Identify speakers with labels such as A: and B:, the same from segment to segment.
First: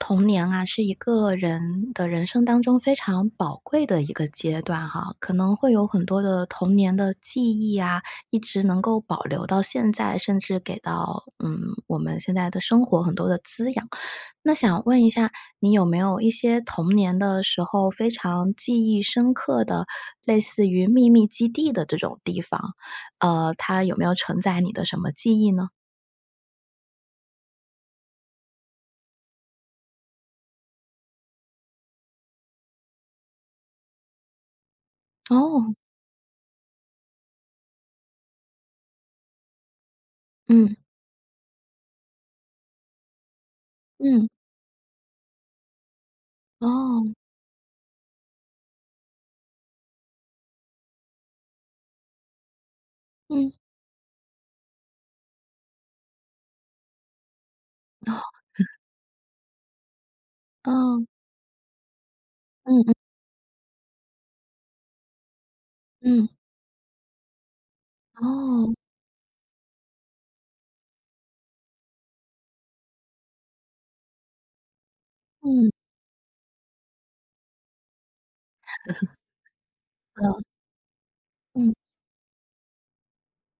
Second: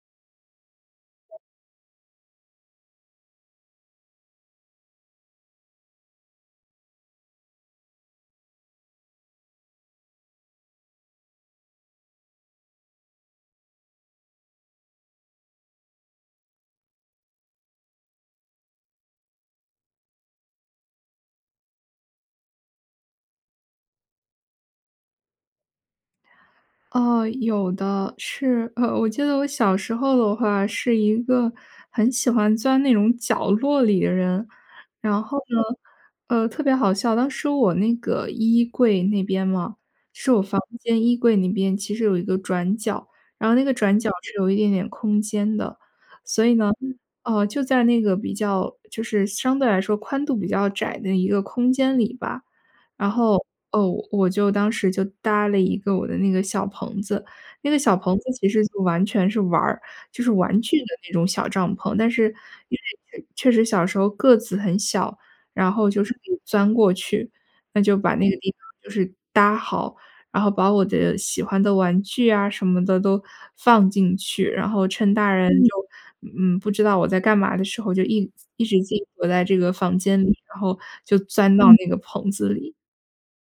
A: 童年啊，是一个人的人生当中非常宝贵的一个阶段哈，可能会有很多的童年的记忆啊，一直能够保留到现在，甚至给到，嗯，我们现在的生活很多的滋养。那想问一下，你有没有一些童年的时候非常记忆深刻的，类似于秘密基地的这种地方？呃，它有没有承载你的什么记忆呢？
B: 哦，有的。是 我记得我小时候的话是一个很喜欢钻那种角落里的人。然后呢，
A: 哦。
B: 呃，特别好笑，当时我那个衣柜那边嘛，是我房
A: 嗯。
B: 间衣柜那边其实有一个转角，然后那个转角
A: 嗯。
B: 是有一点点空间的。所以呢，
A: 哦。
B: 呃，就在那个比较就是相对来说宽度比较窄的一个空间里吧，然后，
A: 嗯。
B: 哦，我我就当时就搭了一个我的那个小棚子。那个小棚
A: 哦。
B: 子其实 就完全是玩儿，就是玩具的
A: 哦。
B: 那种小帐篷，但是因
A: 嗯嗯。
B: 为确确实小时候个子很小，然后就是可
A: 嗯。
B: 以钻过去。那就把那个地方
A: 哦。
B: 就是搭好，然后把我的喜欢的玩具啊什么的都放进去，然后趁大人
A: 嗯。
B: 就，嗯，不知道我在干嘛的时候，就一一直自己躲在这个 房间里，
A: 嗯。
B: 然后就钻到
A: 嗯。
B: 那个棚子里。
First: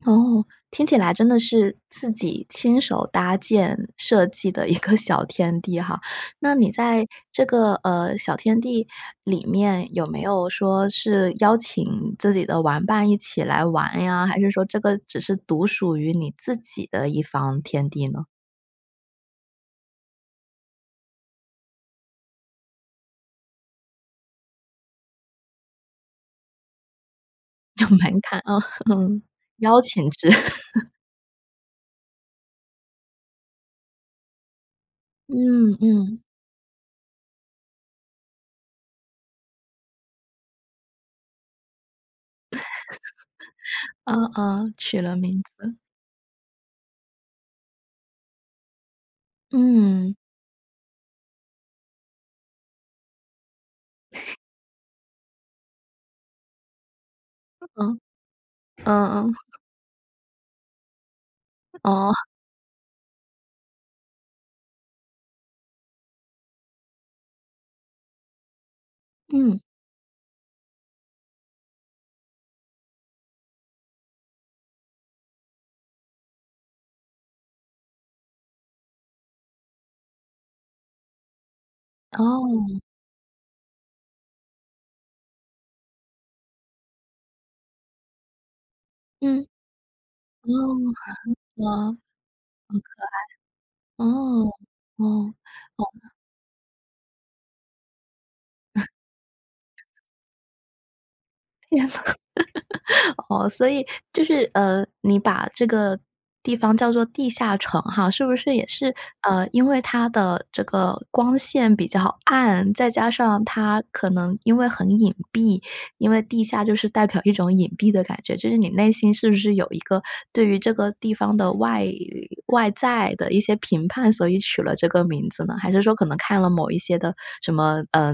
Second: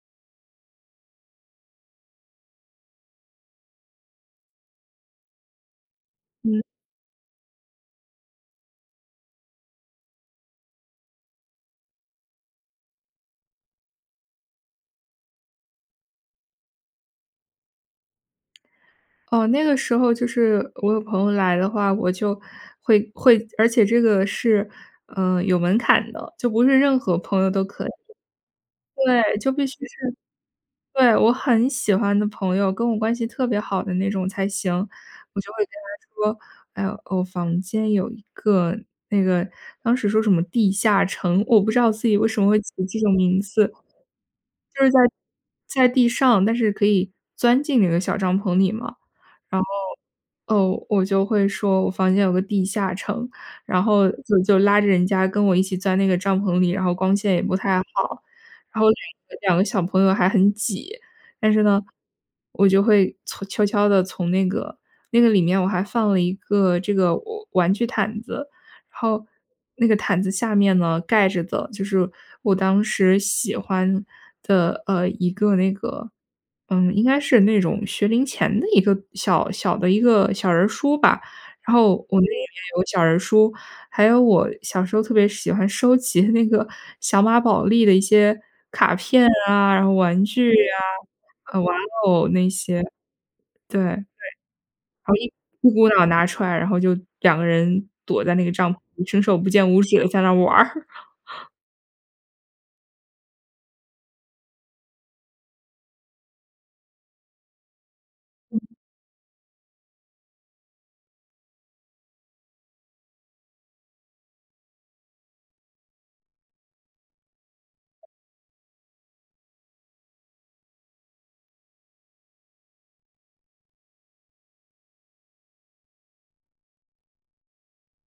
A: 哦，听起来真的是自己亲手搭建、设计的一个小天地哈。那
B: 嗯。
A: 你在这个，呃，小天地里面有没有说是邀请自己的玩伴一起来玩呀？还是说这个只是独属于你自己的一方天地呢？
B: 哦，那个时候就是我有朋友来的话，我就会会而且这个是，呃，有门槛的，就不是任何朋友都可
A: 有门槛啊，嗯，
B: 对，就必须
A: 邀请
B: 是
A: 制。
B: 对，我很喜欢的朋友、跟我关系特别好的那种才行，我就会
A: 嗯
B: 跟
A: 嗯。
B: 她说，诶，我房间有一个那个，当时说什么地下城，我不知道自己为什么会起这种名字。
A: 啊啊，
B: 就是在
A: 取了名字。
B: 在地上，但是可以钻进那个小帐篷里嘛。然后，
A: 嗯。
B: 呃，我就会说我房间有个地下城，然后 就就拉着人家跟我一起钻那个帐篷里，然后光线也不太
A: 嗯，
B: 好，然后2
A: 嗯嗯。
B: 个2个小朋友还很挤。但是呢，
A: 哦。
B: 我就会从悄悄地从那个那个里面我还放了一个这个我玩具毯子，然后
A: 嗯。
B: 那个毯子下面呢，盖着的就是我当时喜欢的，呃，一个那个嗯，应该是那种学龄前的一个小小的一个小人儿书吧。然后我那里面
A: 哦。
B: 有小人儿书，还有我小时候特别喜欢收集那个小马宝莉的一些卡片
A: 嗯。
B: 啊，然后玩具
A: 哦，
B: 呀，
A: 嗯，好
B: 呃，
A: 可
B: 玩
A: 爱，
B: 偶那些，对，好
A: 哦，哦，懂
B: 一一股脑
A: 了。
B: 拿出来，然后就2个人躲在那个帐篷里伸手不见五 指地在那儿玩儿。
A: 哦，所以就是，呃，你把这个地方叫做地下城哈，是不是也
B: 嗯。
A: 是，呃，因为它的这个光线比较暗，再加上它可能因为很隐蔽，因为地下就是代表一种隐蔽的感觉，就是你内心是不是有一个对于这个地方的外外在的一些评判，所以取了这个名字呢？还是说可能看了某一些的什么，呃，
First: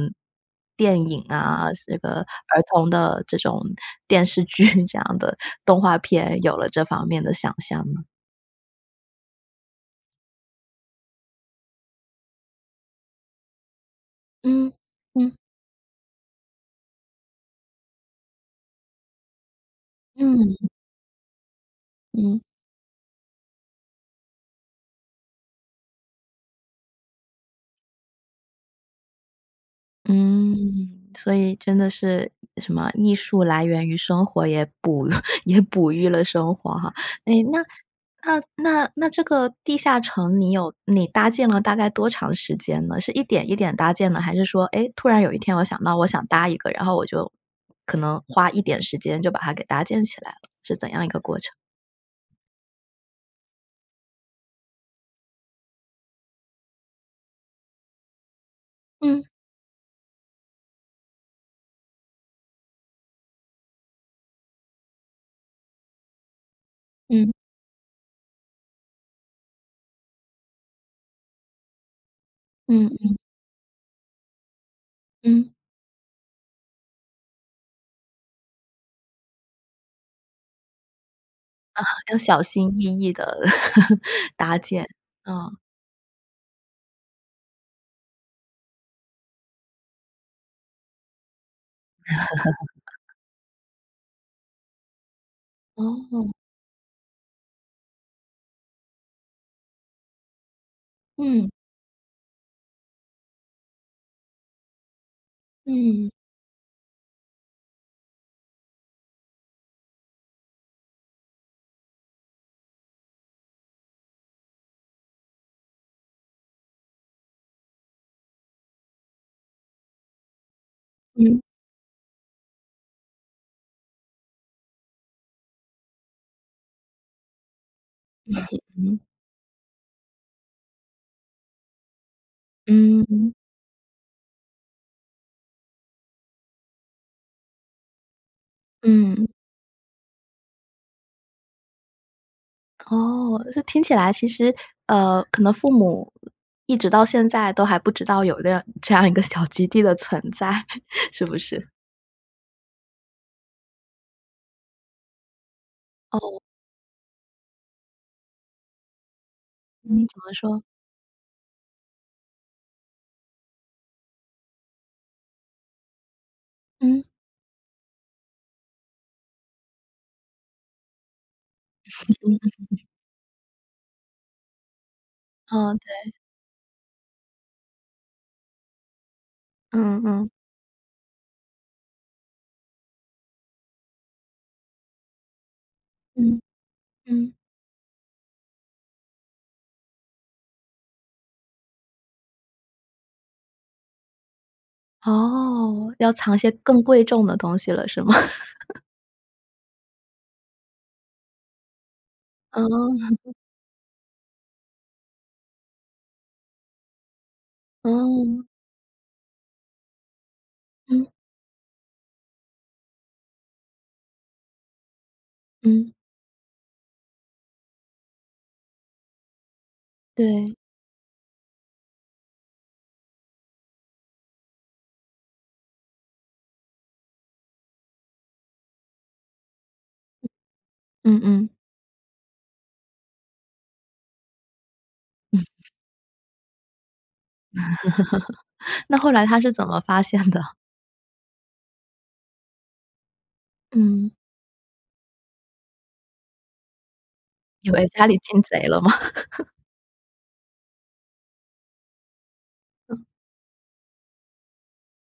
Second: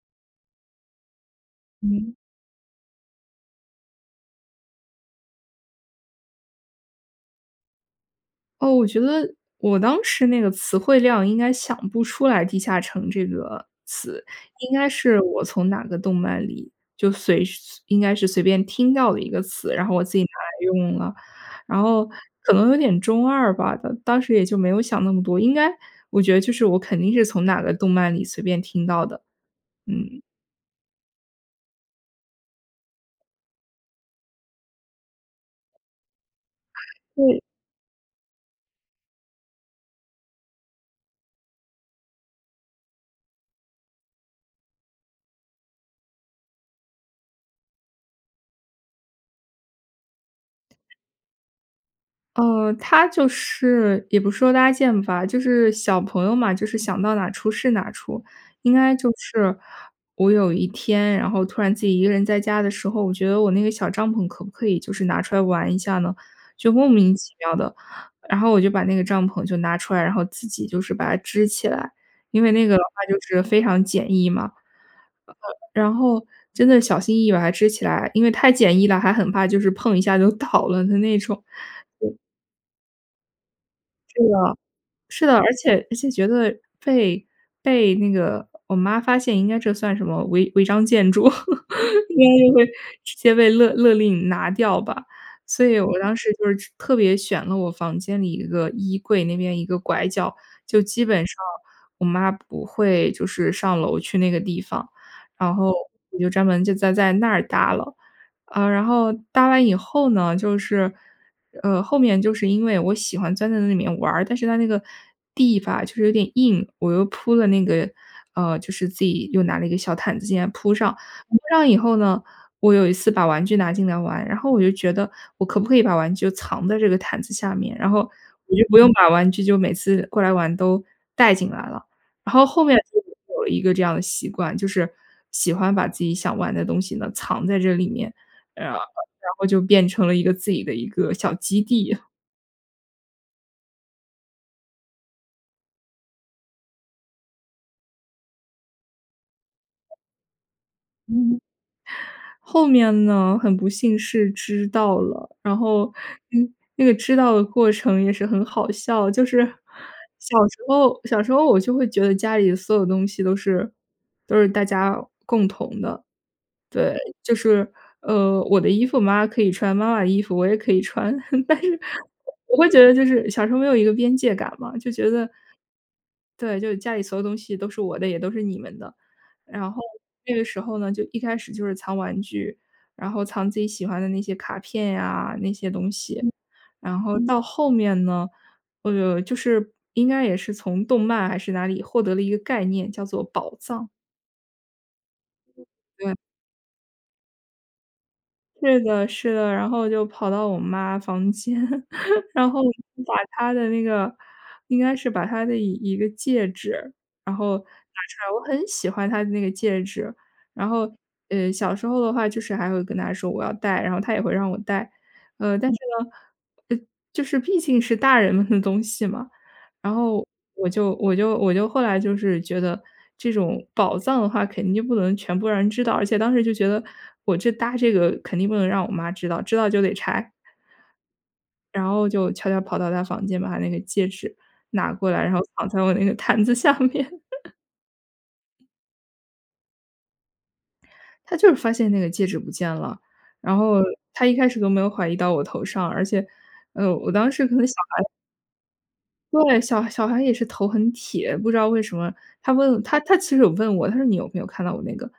A: 电影啊，是
B: 嗯。
A: 个儿童的这种电视剧，这样的动画片，有了这方面的想象呢？
B: 哦，我觉得，我当时那个词汇量应该想不出来地下城这个词。
A: 嗯，
B: 应该是
A: 嗯。
B: 我从哪个动漫里，就随是随应该是随便听到的一个词，然后我自己拿来
A: 嗯。
B: 用了。然后
A: 嗯。
B: 可能有点中二吧，当当时也就没有想那么多，应该我觉得就是我肯定是从哪个动漫里随便听到的。嗯。
A: 嗯，所以真的是什么，艺术来源于生活，也哺 也哺育了生活哈。
B: 对。
A: 诶，那那那那这个地下城你有你搭建了大概多长时间呢？是一点一点搭建的，还是说，诶，突然有一天我想到我想搭一个，然后我就可能花一点时间就把它给搭建起来了？是怎样一个过程？
B: 哦，它就是也不是说搭建吧，就是小朋友嘛，就是想到哪出是哪出。应该就
A: 嗯。
B: 是，我有一天，然后突然自己一个人在家的时候，我觉得我那个小帐篷可不可以就是拿出来玩一下呢？就莫名
A: 嗯。
B: 其妙地，然后我就把那个帐篷就拿出来，然后自己就是把它支起来。因为那个的
A: 嗯
B: 话
A: 嗯。
B: 就是非常简易嘛。呃
A: 嗯。
B: 呃，然后真的小心翼翼把它支起来，因为太简易了，还很怕就是碰一下就倒了的那种，
A: 啊，
B: 对。
A: 要小心翼翼地
B: 是的，
A: 搭建，
B: 是的，而
A: 嗯。
B: 且而且觉得被被那个我妈发现应该这算什么，违违章建筑？应该就会 直接被勒勒令拿掉吧。所以我当
A: 哦。
B: 时就是特别选了我房间里一个衣柜那边一个拐角，就基本上
A: 嗯。
B: 我妈不会就是上楼去那个地方。然后，
A: 嗯。
B: 我就专门就在在那儿搭了。啊，然后搭完以后呢，就是，呃，后面就是因为我喜欢钻在那里面玩儿，但是它那个地吧就是有点硬，我又铺了那个呃，就是自己又拿了一个小毯子进来铺上。我
A: 嗯。
B: 铺上以后呢，我有一次把玩具拿进来玩，然后我就觉得，我可不可以把玩具就藏在这个毯子下面，然后我 就不用
A: 嗯。
B: 把玩具就每次过来玩都带进来了。然后后面就
A: 嗯嗯。
B: 又有了一个这样的习惯，就是喜欢把自己想玩的东西呢，藏在这里面，呃，然
A: 嗯。
B: 后就变成了一个自己的一个小基地。
A: 哦，这听起来其实呃，可能父母一直到现在都还不知道有一个这样一个小基地的存在，是不
B: 嗯，
A: 是？
B: 后面呢，很不幸是知道了，然后
A: 哦。
B: 嗯，那个知道的过程也是很好笑。就是
A: 嗯，怎么
B: 小时
A: 说？
B: 候小时候我就会觉得家里所有东西都是都是大家共同的。对，
A: 嗯。
B: 就是呃，我的衣服妈妈可以穿，妈妈的衣服我也可以穿，但是
A: 嗯嗯
B: 我会觉
A: 嗯。
B: 得就是小时候没有一个边界感嘛。就觉得
A: 嗯，对。
B: 对，就是家里所有东西都是我的，也都是你们的。然后，
A: 嗯嗯。
B: 这个时候呢，就一开始就是藏玩具，然后藏自己喜欢的那些卡片呀、那些东西，
A: 嗯
B: 然后
A: 嗯。
B: 到后面呢呃，就是应该也是从动漫还是哪里获得了一个概念，叫做“宝藏”。
A: 哦，要
B: 对。
A: 藏一些更贵重的东西了，是吗？
B: 是 的是的，然后就跑到我妈房间，然后，把
A: 嗯。
B: 她的那个应该是把她的一一个戒指，然后拿出来，我
A: 嗯。
B: 很喜欢她的那个戒指。然后
A: 嗯。
B: 呃，小时候的话，就是还会跟她说：“我要戴，”然后她也会让我戴。呃，但是
A: 嗯。
B: 呢呃，就是毕竟是大人们的东西嘛，然后
A: 对。
B: 我就我就我就后来就是，觉得这种宝藏的话，肯定不能全部让人知道，而且当时就觉得，我这搭这个肯定不能让我妈知道，知道就得拆。
A: 嗯嗯。
B: 然后就悄悄跑到她房间，把她那个戒指拿过来，然后放
A: 嗯。
B: 在我那个毯子下面。
A: 那后来她是怎么发现的？
B: 她就是发现那个戒指不见了，然后
A: 嗯。
B: 她一开始都没有怀疑到我头上，而且，呃，我当时可能
A: 以
B: 小
A: 为
B: 孩
A: 家里进贼了吗？
B: 对，小小孩也是头很铁，不知道为什么，她问她
A: 嗯。
B: 她其实有问我，她说你有没有看到我那个，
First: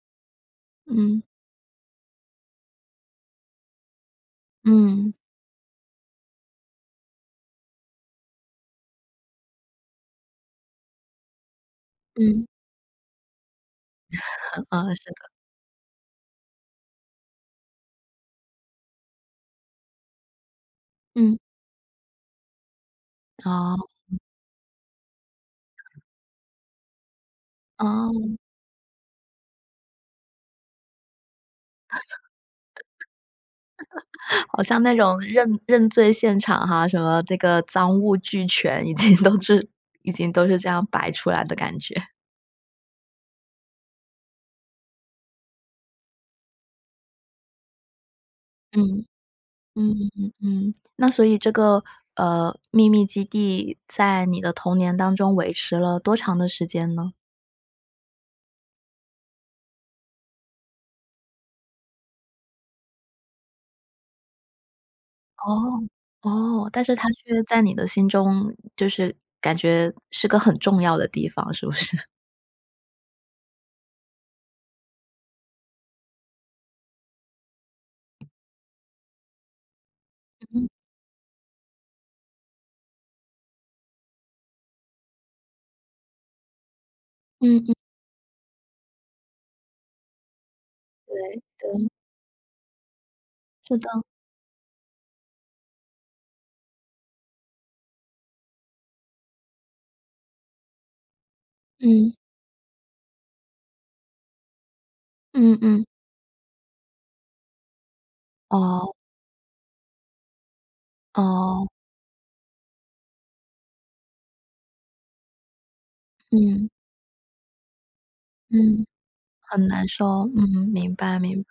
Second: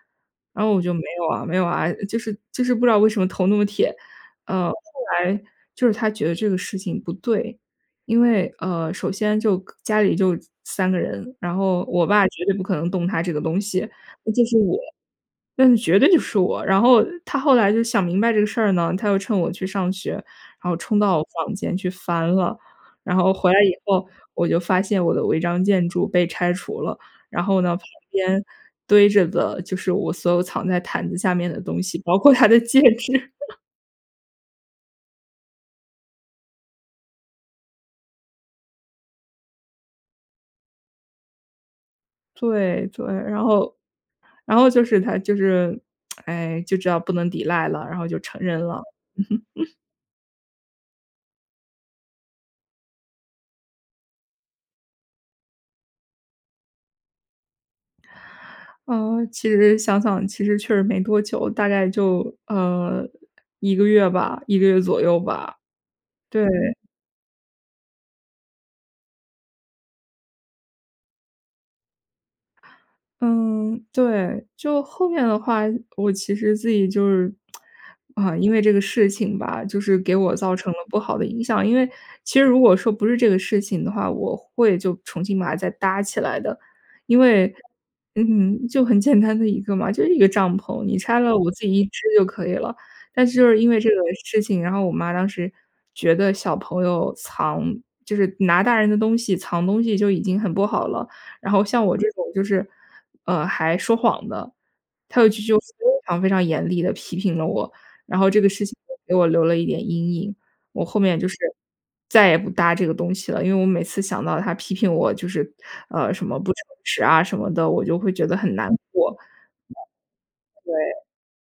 B: 然后我就没
A: 嗯。
B: 有啊没有啊，就是就是不知道为什么头那么铁，呃。
A: 嗯。
B: 后来就是她觉得这个事情不对，因为，呃，首先就家里就3个人，然后我爸绝
A: 嗯。
B: 对不可能动她这个东西，嗯，就是 我，
A: 嗯，是的。
B: 呃，绝对就是我。然后她后来就想明白这个事儿呢，她又趁我去上学，然后冲到我
A: 嗯。
B: 房间去翻了，然后回来以
A: 哦。
B: 后，
A: 嗯。
B: 我就发现我的违章建筑被拆除了，然后呢，旁
A: 哦。
B: 边堆着的就是我所有藏在毯子下面的东西，包括她的戒指。
A: 好像那种认认罪现场哈，什么那个赃物俱全，已经都是已经都是这样摆出来的感觉。
B: 对对，然后然后就是她就是，哎，就知道不能抵赖了，然后就承认了。
A: 嗯，嗯嗯嗯嗯，那所以这个，呃，秘密基地在你的童年当中维持了多长的时间呢？
B: 嗯，其实想想，其实确实没多久，大概就，呃，1个月吧1个月左右吧。
A: 哦，
B: 对。
A: 哦，但是它却在你的心中，就是感觉是个很重要的地方，是不是？
B: 嗯，对。就后面的话，我其实自己就是，啊，因为这个事情吧，就是给我造
A: 嗯。
B: 成了不好的影响。因为其实如果说不是这个事情的话，我会就重新把它再搭起来的。因为，
A: 嗯嗯。
B: 嗯，就很简单的一个嘛，就是一个帐篷，你
A: 对，
B: 拆了我自己一
A: 对。
B: 支就可以了。但是就是因
A: 是
B: 为这个
A: 的。
B: 事情，然后我妈当时觉得小朋友藏就是拿大人的东西、藏东西就已经很不好了，然后像我这
A: 嗯。
B: 种就是，呃，还说谎的，她有一次
A: 嗯
B: 就非
A: 嗯。
B: 常非常严厉地批评了我。然后这个事情
A: 哦。
B: 就给我留了一点阴影，我后面就是
A: 哦。
B: 再也不搭这个东西了。因为我每次想到她批评我就是，呃，什么不诚
A: 嗯。
B: 实啊什么的，我就会觉得很难
A: 嗯，
B: 过。
A: 很难受。嗯，明
B: 对。
A: 白明白。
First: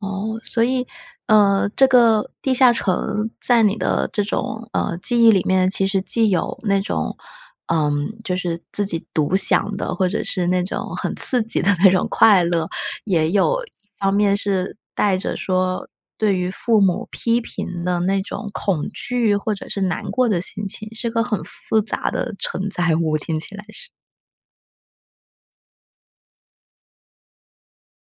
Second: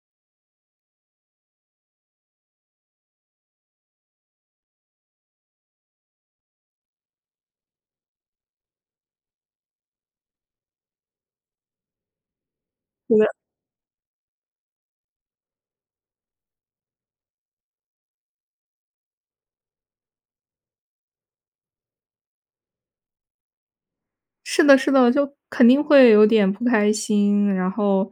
A: 哦，所以，呃，这个地下城在你的这种，呃，记忆里面，其实既有那种，嗯，就是自己独享的，或者是那种很刺激的那种快乐，也
B: 呃。
A: 有一方面是带着说，对于父母批评的那种恐惧或者是难过的心情，是个很复杂的承载物，听起来是。
B: 是的是的，就肯定会有点不开心，然后，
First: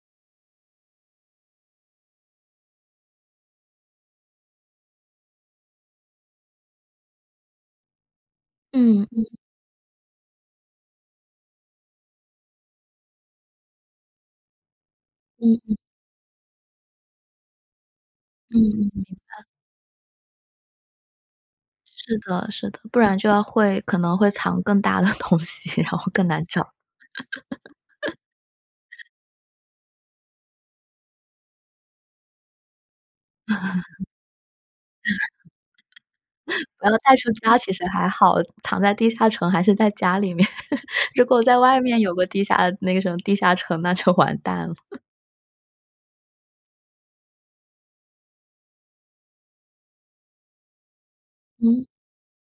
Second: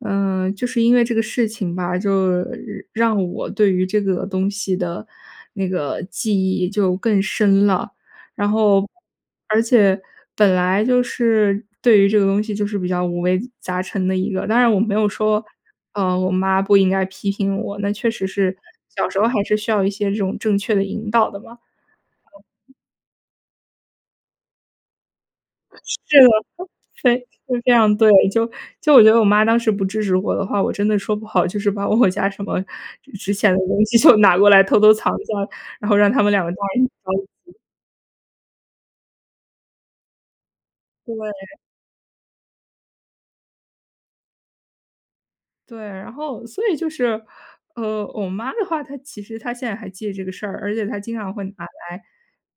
B: 呃，就是因为这个事情吧，就让我对于这个东西的，那个，记忆就更深了。然后
A: 嗯，嗯。
B: 而且本来就是对于这个东西就是比较五味杂陈的一个，当然我没有说，
A: 嗯嗯。
B: 呃，我妈不应该批评我，那确实是
A: 嗯，明
B: 小时候还
A: 白。
B: 是需要一些这种正确的引导的嘛。
A: 是的是的，不然就要会可能会藏更大的东西，然后
B: 是
A: 更
B: 的，
A: 难找。
B: 非非常对，就就我觉得我妈当时不支持我的话，我真的说不好，就是把我家什么值钱的东西就拿过来偷偷藏在，然后让他们两个干
A: 不要带
B: 着
A: 出家
B: 急。
A: 其实还好，藏在地下城还是在家里面，如果
B: 对。
A: 在外面有个地下那个什么地下城，那就完蛋了。
B: 对，然后所以就是，呃，我妈的话，她其实她现在还记得这个事儿，而且她经常会拿
A: 嗯。
B: 来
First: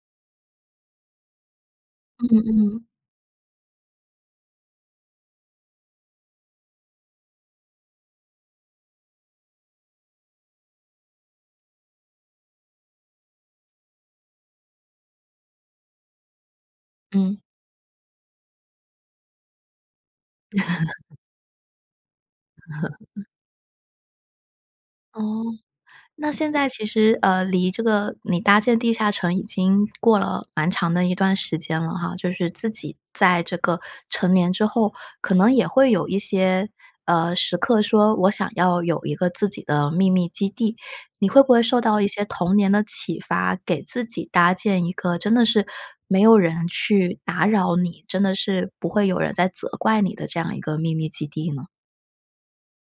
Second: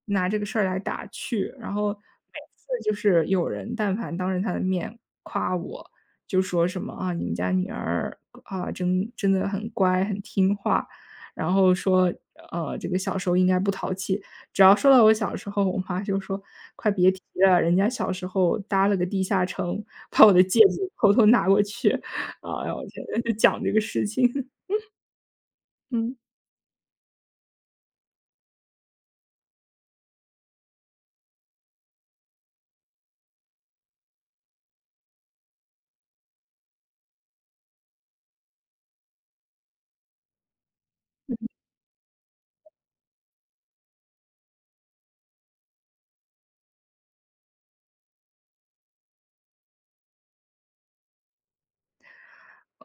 B: 拿这个事儿来打趣。然后每
A: 嗯
B: 次
A: 嗯。
B: 就是有人但凡当着她的面夸我。就说什么，啊，你们家女儿，啊，真真的很乖、很听话，然后说，呃，这个小时候应该不淘气。只要说到我小时候，我妈就说：“快别提
A: 嗯。
B: 了，人家小时候搭了个地下城，把我的戒指偷 偷拿过去。”哎呦我天，就讲这个事情。
A: 哦，
B: 嗯。
A: 那现在其实，呃，离这个你搭建地下城已经过了蛮长的一段时间了哈，就是自己在这个成年之后，可能也会有一些，呃，时刻说我想要有一个自己的秘密基地。你
B: 嗯
A: 会
B: 嗯。
A: 不会受到一些童年的启发，给自己搭建一个真的是没有人去打扰你，真的是不会有人再责怪你的这样一个秘密基地呢？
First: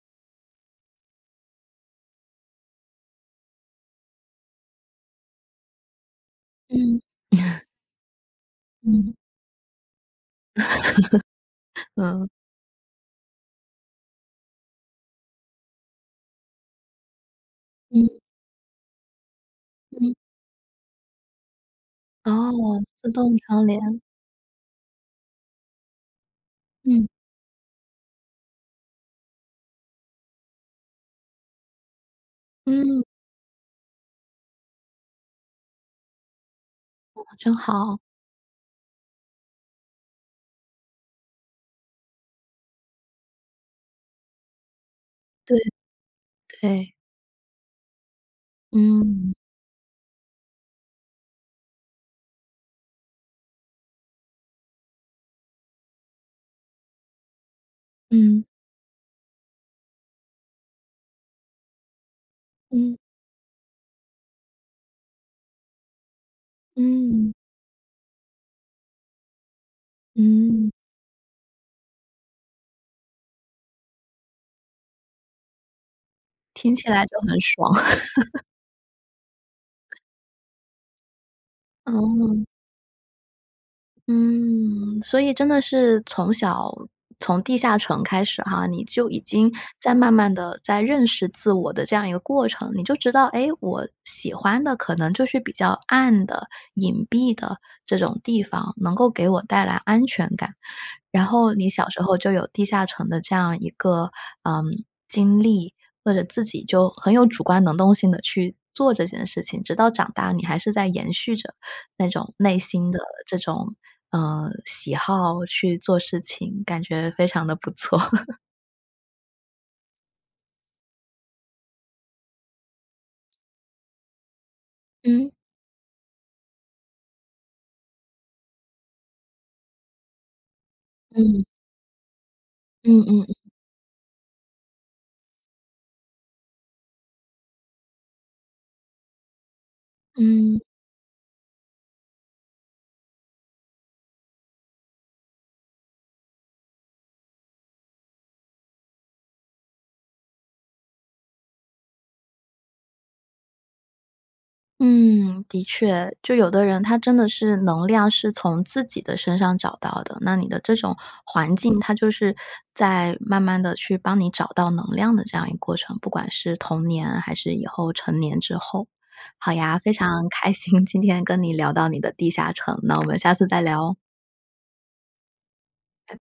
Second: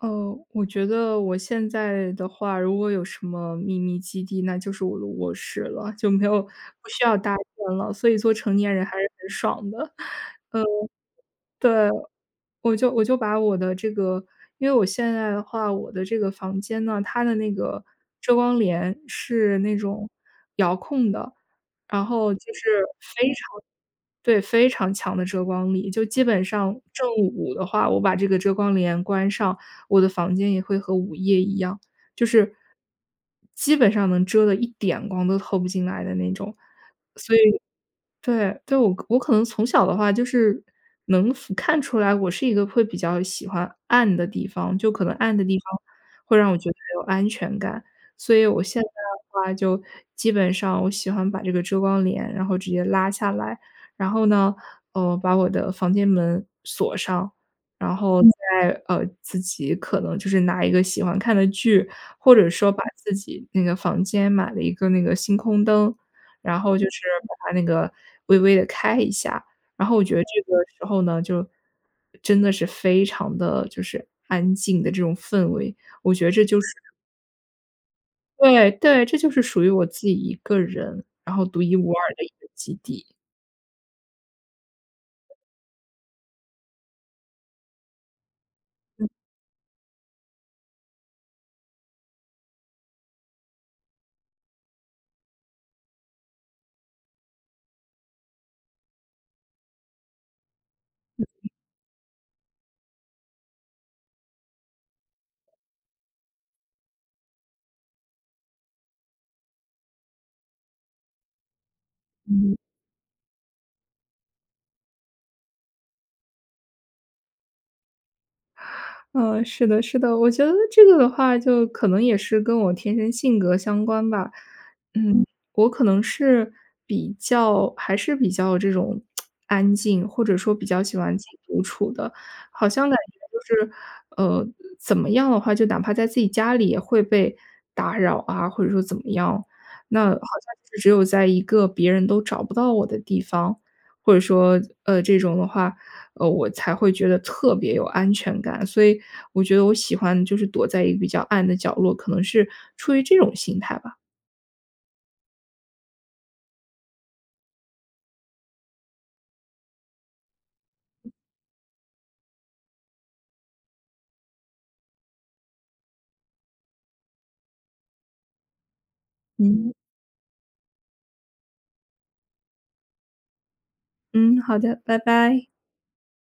B: 哦，我觉得我现在的话如果有什么秘密基地，那就是我的卧室了，就没有不
A: 嗯。
B: 需要搭 建了。所以做成年人还是
A: 嗯。
B: 很爽的，嗯，对。
A: 嗯。
B: 我就我就把我的这个因为我现在的话，我的这个房间呢，它的那个
A: 嗯。
B: 遮光帘是那种
A: 嗯。
B: 遥控的，然后就是
A: 哦，自
B: 非常
A: 动窗帘。
B: 对，非常强的遮光力。就基本上
A: 嗯。
B: 正午的话，我把这个遮光帘关上，我的房间也会和午夜一样，就是
A: 嗯。
B: 基本上能遮得一点光都透不进来的那种。所以，
A: 真好。
B: 对，就我可我可能从小的话就是能服看出来我是一个会比较喜欢暗的地方，就可能暗的地
A: 对。
B: 方会让我觉得
A: 对。
B: 有安全感。所以我现在的
A: 嗯。
B: 话，就基本上我喜欢把这个遮光帘然后直接拉下来，然后呢，呃，把我的房间门锁上，然后
A: 嗯。
B: 再，呃，自己可能就是拿一个喜欢看的剧，或者说把
A: 嗯。
B: 自己那个房间买了一个那个星空灯，然后就是
A: 嗯。
B: 把它那个微微地开一下。然后我觉得这个
A: 嗯。
B: 时候呢，就真的是非常地就是安静的这种氛围，我觉得这就是
A: 听起来就很爽。
B: 对对，这就是属于我自己一个人，然后独一无二的一
A: 哦。
B: 个基地。
A: 嗯，所以真的是从小从地下城开始哈，你
B: 嗯。
A: 就已经在慢慢地在认识自我的这样一个过程，你就知道，哎，我喜欢的可能就是比较暗的、隐蔽的这种地方，能够给我带来安全感。然后你小时候就有地下城的这样一个，嗯，经历，或者自己就很有主观能动性地去做这件事情，直到长大你还是在延续着那种
B: 嗯。
A: 内心的这种，呃，喜好去做事情，感觉非常地不错。
B: 嗯，是的是的，我觉得这个的话就可能也是跟我天生性格相关吧。嗯，
A: 嗯。
B: 我可能是比较还是比较这种，安静，或者说比较喜欢自己
A: 嗯。
B: 独处的，好像感
A: 嗯
B: 觉
A: 嗯。
B: 就是，呃，怎么样的话，就哪怕在自己家里也会被打扰啊，或者说怎么样。那好像
A: 嗯。
B: 就是只有在一个别人都找不到我的地方，或者说，呃，这种的话，呃，我才会觉得特别有安全感。所以我觉得我喜欢就是躲在一个比较暗的角落，可能是出于这种心态吧。
A: 嗯，的确，就有的人他真的是能量是从自己的身上找到的，那你的这种环境，它就是在慢慢地去帮你找到能量的这样一个过程，不管是童年还是以后成年之后。好
B: 嗯。
A: 呀，非常开心，今天跟你聊到你的地下城，那我们下次再聊哦。
B: 嗯，好的，拜拜。
A: 拜